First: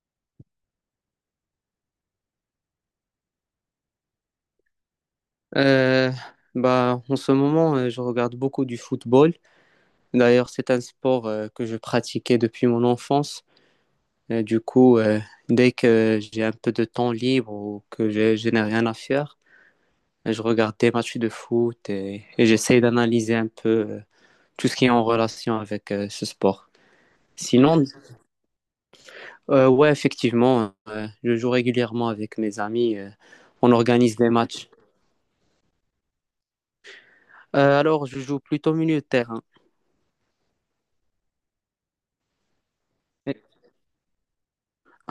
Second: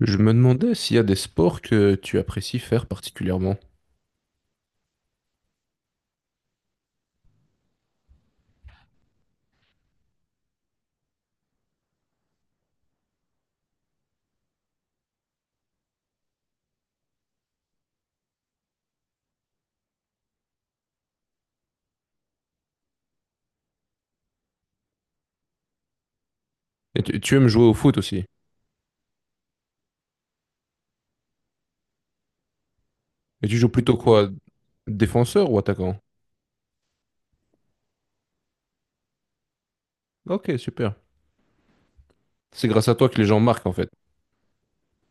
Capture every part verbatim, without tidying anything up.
Je me demandais s'il y a des sports que tu apprécies faire particulièrement. Euh, bah, En ce moment, euh, je regarde beaucoup du football. D'ailleurs, c'est un sport euh, que je pratiquais depuis mon enfance. Et du coup, euh, dès que j'ai un peu de temps libre ou que je, je n'ai rien à faire, je regarde des matchs de foot et, et j'essaye d'analyser un peu euh, tout ce qui est en relation avec euh, ce sport. Et tu, tu aimes jouer au Sinon, foot aussi. euh, ouais, effectivement, euh, je joue régulièrement avec mes amis. euh, Et tu joues On plutôt organise quoi? des matchs. Défenseur ou attaquant? Euh, alors, je joue plutôt milieu de terrain. Ok, super. C'est grâce à toi que les gens marquent en fait.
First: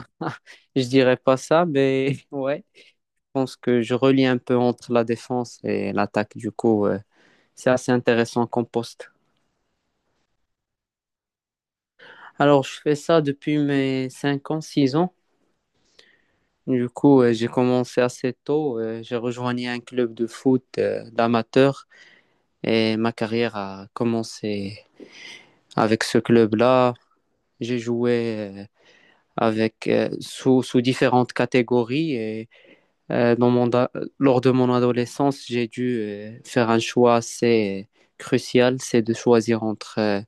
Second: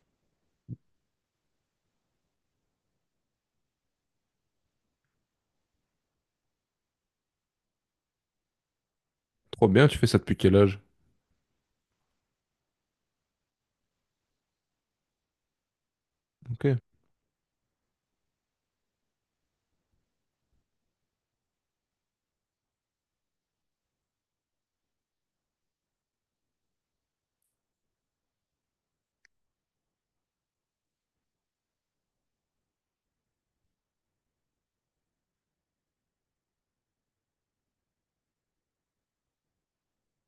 Je dirais pas ça, mais ouais. Je pense que je relie un peu entre la défense et l'attaque. Du coup, euh, c'est assez intéressant comme poste. Trop bien, tu fais ça depuis quel âge? Alors, je fais ça depuis mes cinq ans, six ans. Ok. Du coup, euh, j'ai commencé assez tôt. Euh, j'ai rejoint un club de foot euh, d'amateurs et ma carrière a commencé avec ce club-là. J'ai joué euh, avec, euh, sous, sous différentes catégories et Euh, dans mon da- lors de mon adolescence, j'ai dû euh, faire un choix assez crucial, c'est de choisir entre euh,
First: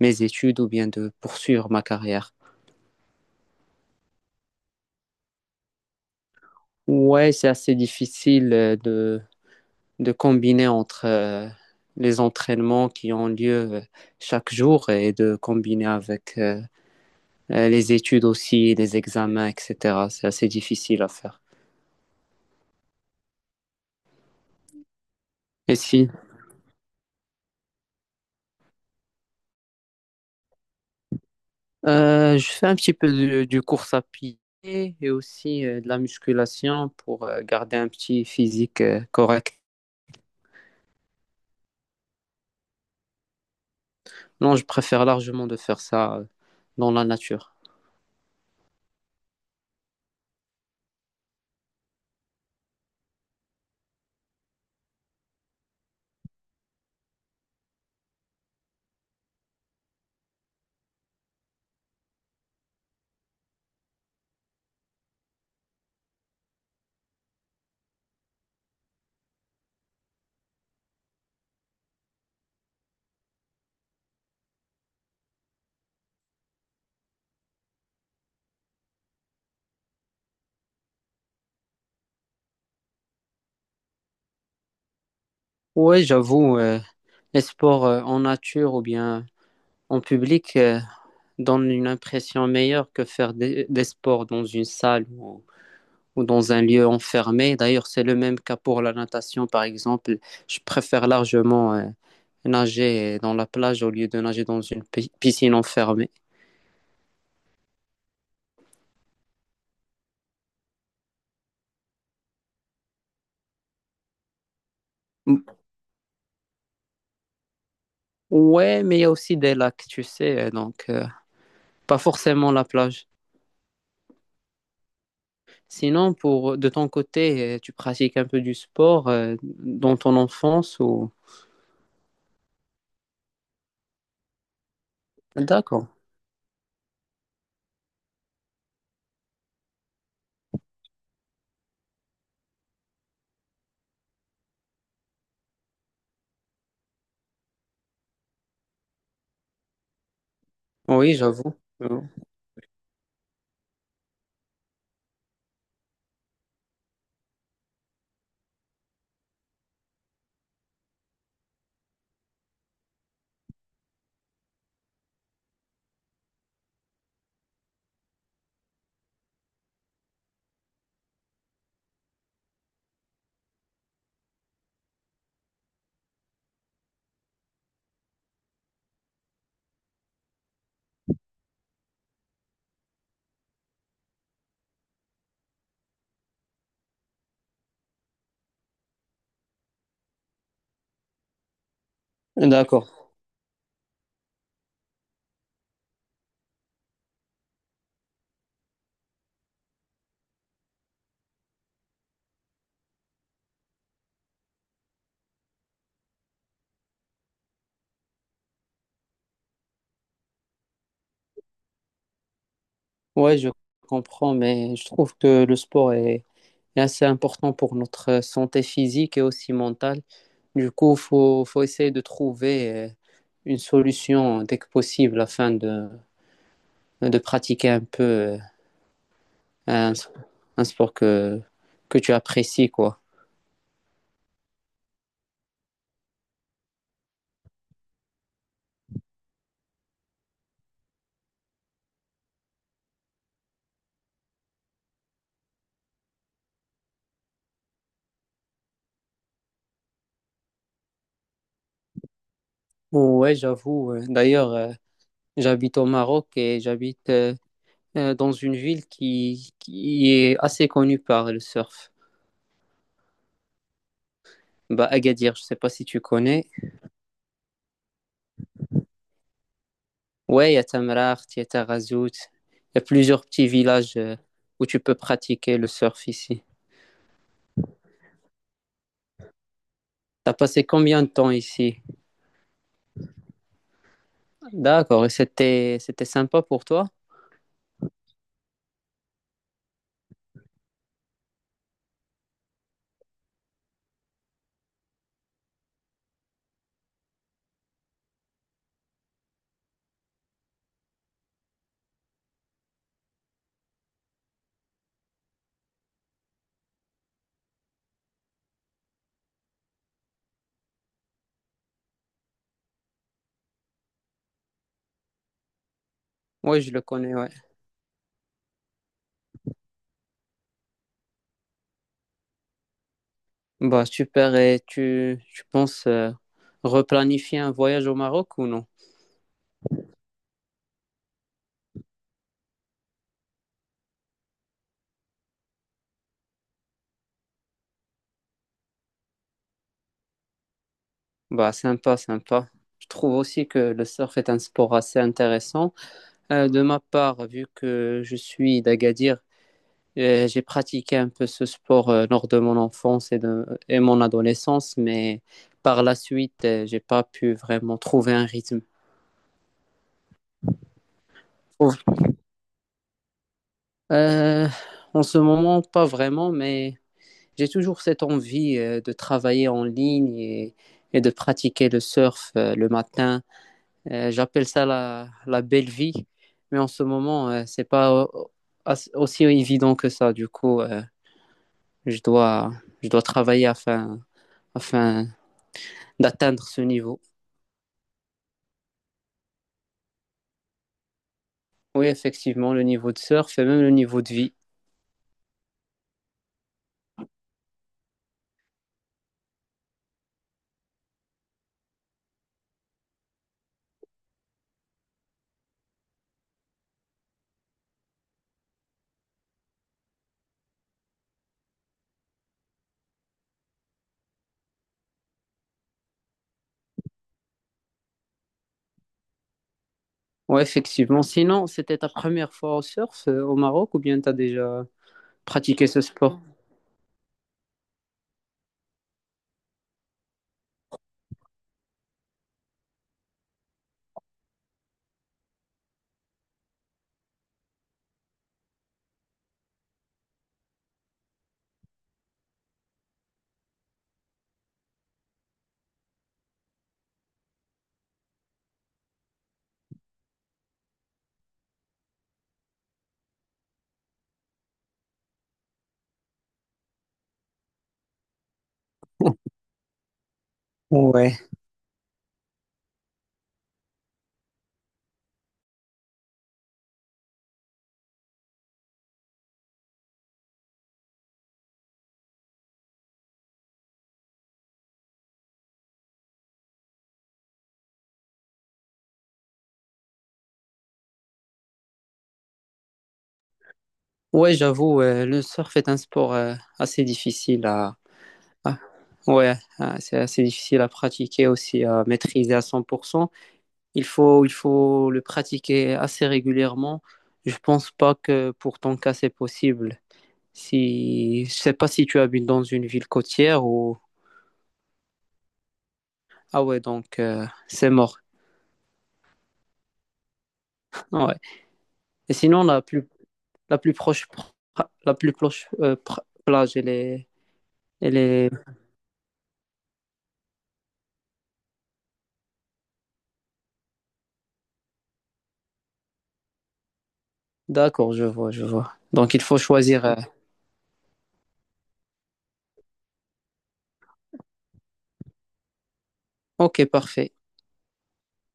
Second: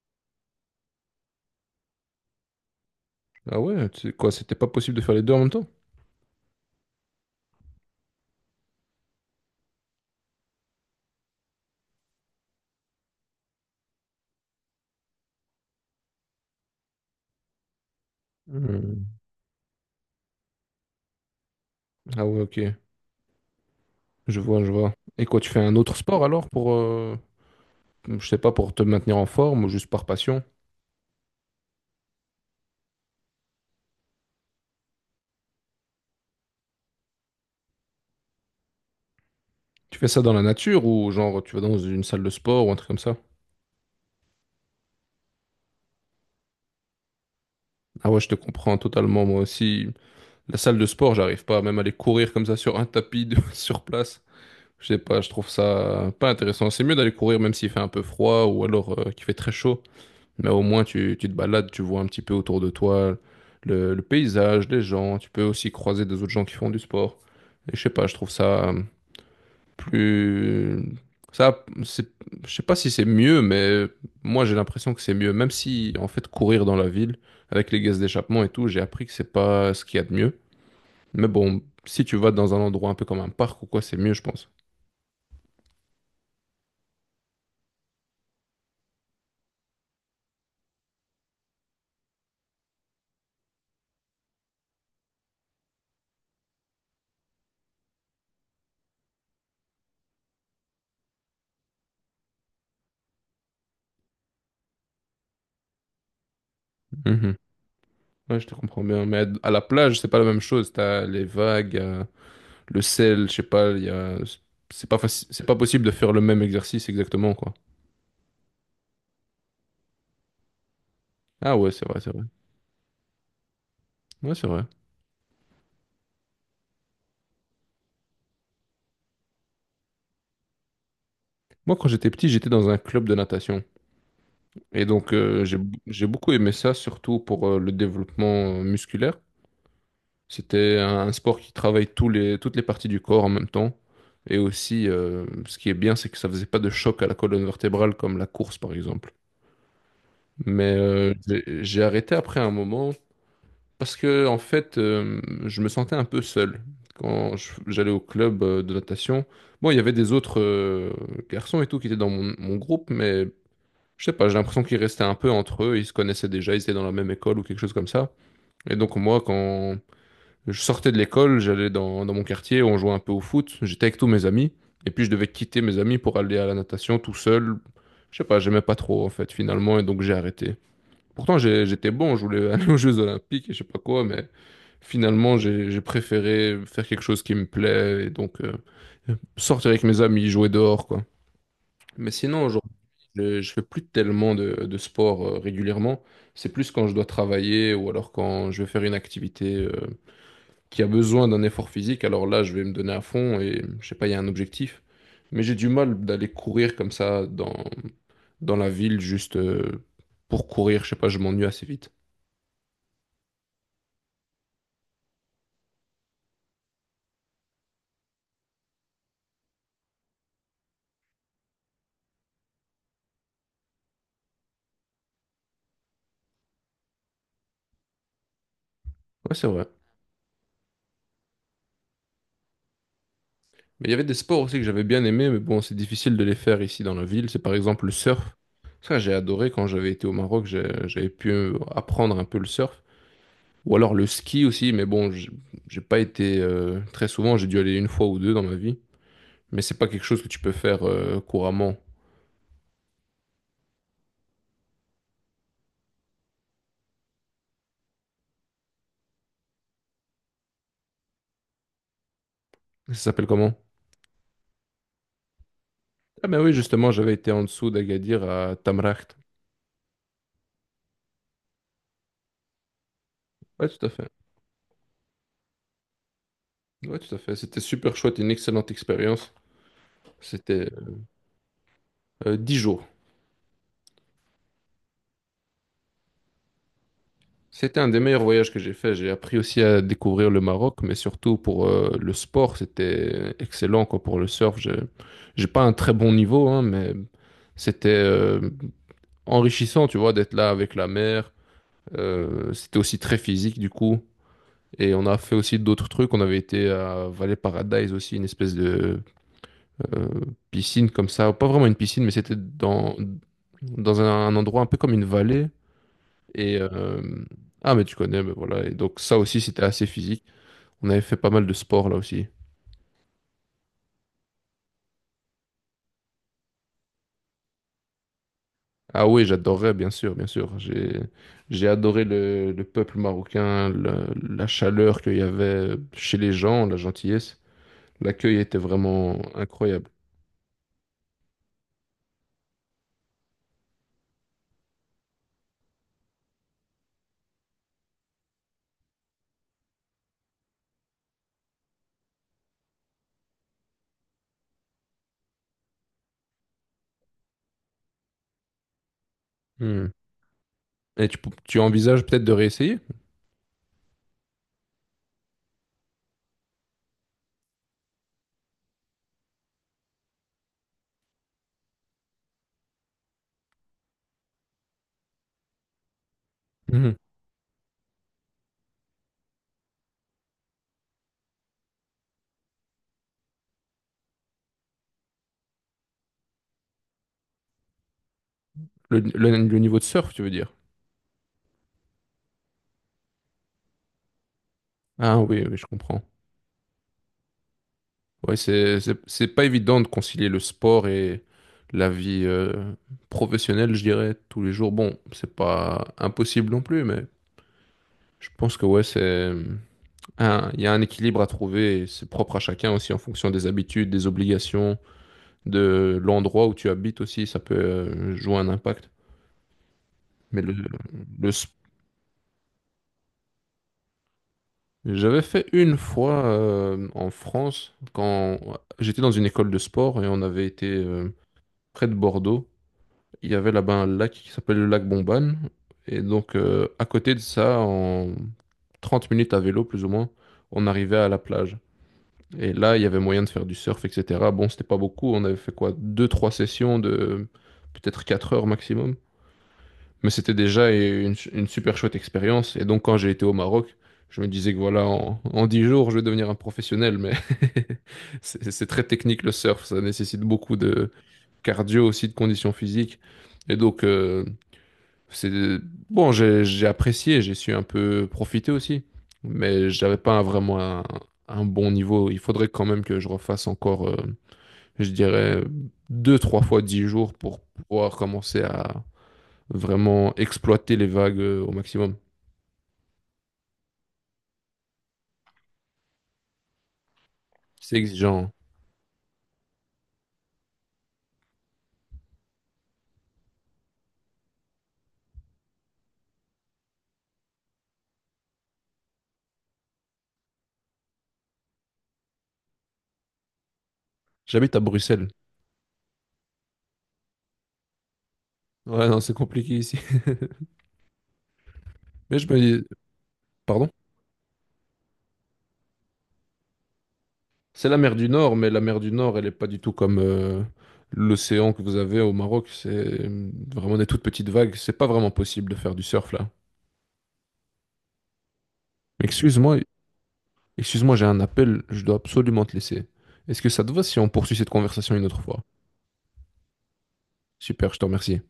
mes études ou bien de poursuivre ma carrière. Ah ouais, tu- quoi, c'était pas possible de faire les deux en même temps? Ouais, c'est assez difficile euh, de, de combiner entre euh, les entraînements qui ont lieu euh, chaque jour et de combiner avec euh, euh, les études aussi, les Hmm. examens, et cetera. C'est assez difficile à faire. Ah ouais, ok. Je vois, je vois. Et quoi, tu fais un Et autre si? sport alors pour, euh, je sais pas, pour te maintenir en forme ou juste par passion? Euh, je fais un petit peu de, du course à pied et aussi euh, de la musculation pour euh, garder un petit physique euh, correct. Tu fais ça dans la nature ou genre tu vas dans une salle de sport ou un truc comme ça? Non, je préfère largement de faire ça euh, dans la nature. Ah ouais, je te comprends totalement moi aussi. La salle de sport, j'arrive pas même à aller courir comme ça sur un tapis de- sur place. Je sais pas, je trouve ça pas intéressant. C'est mieux d'aller courir même s'il fait un peu froid ou alors euh, qu'il fait très chaud. Mais au moins tu, tu te balades, tu vois un petit peu autour de toi le, le paysage, les gens. Tu peux aussi croiser des autres gens qui font du sport. Et je sais pas, je trouve ça euh, plus. Ça, c'est. Je sais pas si c'est mieux, mais moi j'ai l'impression que c'est mieux. Même si en fait courir dans la ville avec les gaz d'échappement et tout, j'ai appris que c'est pas ce qu'il y a de mieux. Mais bon, si tu vas dans un endroit un peu comme un parc ou quoi, c'est mieux, je pense. Ouais, j'avoue, euh, les sports euh, en nature ou bien en public euh, donnent une impression meilleure que faire des, des sports dans une salle ou ou dans un lieu enfermé. D'ailleurs, c'est le même cas pour la natation, par exemple. Je préfère largement euh, nager dans la plage au lieu de nager dans une pi- piscine enfermée. Mhm. Ouais, je te comprends bien. Mais à la plage, c'est pas la même chose. T'as les vagues, euh, le sel, je sais pas, il y a. C'est pas faci- M- c'est pas possible de faire le même exercice exactement, quoi. Ouais, mais il y a aussi des lacs, tu sais, euh, donc euh, Ah ouais, c'est pas vrai, c'est vrai. forcément la plage. Ouais, c'est vrai. Sinon, pour de ton côté, euh, tu pratiques un peu du sport euh, dans ton enfance ou... Moi, quand j'étais petit, j'étais dans un club de natation. Et donc, euh, j'ai D'accord. j'ai beaucoup aimé ça, surtout pour euh, le développement euh, musculaire. C'était un sport qui travaille tous les, toutes les parties du corps en même temps. Et aussi, euh, ce qui est bien, c'est que ça faisait pas de choc à la colonne vertébrale comme la course, par exemple. Mais euh, Oui, j'ai j'avoue. j'ai Euh, arrêté après un moment parce que, en fait, euh, je me sentais un peu seul. Quand je- j'allais au club euh, de natation, bon, il y avait des autres euh, garçons et tout qui étaient dans mon, mon groupe, mais je sais pas, j'ai l'impression qu'ils restaient un peu entre eux, ils se connaissaient déjà, ils étaient dans la même école ou quelque chose comme ça. Et donc, moi, quand je sortais de l'école, j'allais dans, dans mon quartier, on jouait un peu au foot, j'étais avec tous mes amis, et puis je devais quitter mes amis pour aller à la natation tout seul. Je sais pas, j'aimais pas trop en fait finalement, et donc j'ai arrêté. Pourtant j'ai- j'étais bon, je voulais aller aux Jeux Olympiques et je sais pas quoi, mais finalement j'ai j'ai préféré faire quelque chose qui me plaît, et donc euh, sortir avec mes amis, jouer dehors, quoi. Mais sinon aujourd'hui D'accord. je, je fais plus tellement de, de sport euh, régulièrement, c'est plus quand je dois travailler ou alors quand je vais faire une activité euh, qui a besoin d'un effort physique, alors là, je vais me donner à fond et je sais pas, il y a un objectif. Mais j'ai du mal d'aller courir comme ça dans, dans la ville juste euh, pour courir. Je sais pas, je m'ennuie assez vite. Ouais, je comprends, mais je trouve que le sport est et assez important pour notre euh, santé physique et aussi mentale. Du coup, il faut, faut essayer de trouver euh, une solution dès que possible afin de, de pratiquer un peu euh, Ouais, c'est vrai. un, un sport que, que tu apprécies, quoi. Mais il y avait des sports aussi que j'avais bien aimés, mais bon, c'est difficile de les faire ici dans la ville. C'est par exemple le surf. Ça, j'ai adoré quand j'avais été au Maroc, j'ai- j'avais pu euh, apprendre un peu le surf. Ou alors le ski aussi, mais bon, j'- j'ai pas été euh, très souvent. J'ai dû aller une fois ou deux dans ma vie. Mais c'est pas quelque chose que tu peux faire euh, couramment. Ouais, j'avoue. Ouais. D'ailleurs, euh, j'habite au Maroc et j'habite euh, euh, dans une ville qui, qui est assez connue par le surf. Ça s'appelle comment? Bah, Agadir, je ne sais pas si tu Ah ben connais. oui, justement, j'avais été en dessous d'Agadir à Tamraght. Ouais, il y a Tamraght, il y a Tarazout, il y a plusieurs petits Ouais, tout à villages fait. euh, où tu peux pratiquer le surf ici. Ouais, tout à fait. C'était super chouette, une excellente expérience. T'as passé C'était combien de temps ici? euh, 10 jours. D'accord, et c'était c'était sympa pour toi? C'était un des meilleurs voyages que j'ai fait. J'ai appris aussi à découvrir le Maroc, mais surtout pour euh, le sport, c'était excellent quoi, pour le surf. J'ai j'ai pas un très bon niveau, hein, mais c'était euh, enrichissant, tu vois, d'être là avec la mer. Euh, c'était aussi très physique du coup. Et on a fait aussi d'autres trucs. On avait été à Valley Paradise aussi, une espèce de euh, piscine comme ça, pas vraiment une piscine, mais c'était dans, dans un, un endroit un peu comme une vallée. Et Oui, je le connais, euh, ouais. ah, mais tu connais, mais voilà. Et donc ça aussi, c'était assez physique. On avait fait pas mal de sport là aussi. Bah super, et tu, tu penses euh, replanifier un voyage au Maroc ou non? Ah oui, j'adorais, bien sûr, bien sûr. J'ai j'ai adoré le, le peuple marocain, la, la chaleur qu'il y avait chez les gens, la gentillesse. L'accueil était vraiment incroyable. Bah sympa, sympa. Je trouve aussi que le surf est un sport assez intéressant. Euh, de ma part, vu que je suis d'Agadir, Euh, j'ai pratiqué un peu ce sport euh, lors de mon enfance et de et mon adolescence, mais par la suite, euh, j'ai pas pu vraiment trouver un rythme. Hmm. Et tu, tu Trouve- envisages peut-être de réessayer? Euh, En ce moment, pas vraiment, mais j'ai toujours cette envie euh, de travailler en ligne et, et de pratiquer le surf euh, le matin. Euh, j'appelle ça la, la belle vie, mais en ce Mhm. moment, euh, c'est pas au- as- aussi évident que ça. Du coup, euh, je dois, je dois travailler afin, afin d'atteindre ce niveau. Le, le- le niveau de surf, tu veux dire? Oui, effectivement, le niveau de surf et même le niveau de vie. Ah oui, oui, je comprends. Ouais, c'est, c'est, c'est pas évident de concilier le sport et la vie euh, professionnelle, je dirais, tous les jours. Bon, c'est pas impossible non plus, mais je pense que ouais, c'est un, il y a un équilibre à trouver et c'est propre à chacun aussi en fonction des habitudes, des obligations, de l'endroit où tu habites aussi, ça peut euh, jouer un impact. Oui, Mais le, effectivement. le Sinon, sp- c'était ta première fois au surf euh, au Maroc ou bien tu as déjà j'avais fait pratiqué une ce sport? fois euh, en France quand j'étais dans une école de sport et on avait été euh, près de Bordeaux. Il y avait là-bas un lac qui s'appelle le lac Bomban. Et donc, euh, à côté de ça, en trente minutes à vélo, plus ou moins, on arrivait à la plage. Et là, il y avait moyen de faire du surf, et cetera. Bon, c'était pas beaucoup. On avait fait quoi? Deux, trois sessions de peut-être quatre heures maximum. Mais c'était déjà une, une super chouette expérience. Et donc, quand j'ai été au Maroc, je me disais que voilà, en, en 10 jours, je vais devenir un professionnel. Mais c'est c'est très technique le surf. Ça nécessite beaucoup de Ouais. cardio aussi, de conditions physiques. Et donc, euh, c'est bon, j'ai j'ai apprécié, j'ai su un peu profiter aussi, mais j'avais pas un- vraiment un, un bon niveau. Il faudrait quand même que je refasse encore, euh, je dirais, deux, trois fois dix jours pour pouvoir commencer à vraiment exploiter les vagues euh, au maximum. Ouais, j'avoue, euh, le surf est un sport euh, assez difficile à... C'est exigeant, hein. à- Ouais, euh, c'est assez difficile à pratiquer aussi, à maîtriser à cent pour cent. Il faut, il faut le pratiquer assez régulièrement. Je pense pas que pour ton cas, c'est possible. Si, je sais pas si tu habites dans une ville côtière ou J'habite à Bruxelles. ah ouais, donc euh, c'est mort. Ouais, non, c'est compliqué ici. Ah ouais. Et Mais je sinon, me la dis, plus, la plus pardon? proche, pra- la plus proche euh, pra- plage, elle est, C'est la elle mer du est... Nord, mais la mer du Nord, elle n'est pas du tout comme euh, l'océan que vous avez au Maroc. C'est vraiment des toutes petites vagues. C'est pas vraiment possible de faire du surf là. D'accord, je vois, je vois. Donc il faut Excuse-moi, choisir. euh, excuse-moi, j'ai un appel. Je dois absolument te laisser. Est-ce que ça te va si on poursuit cette conversation une autre fois? Ok, parfait. Super, je te remercie.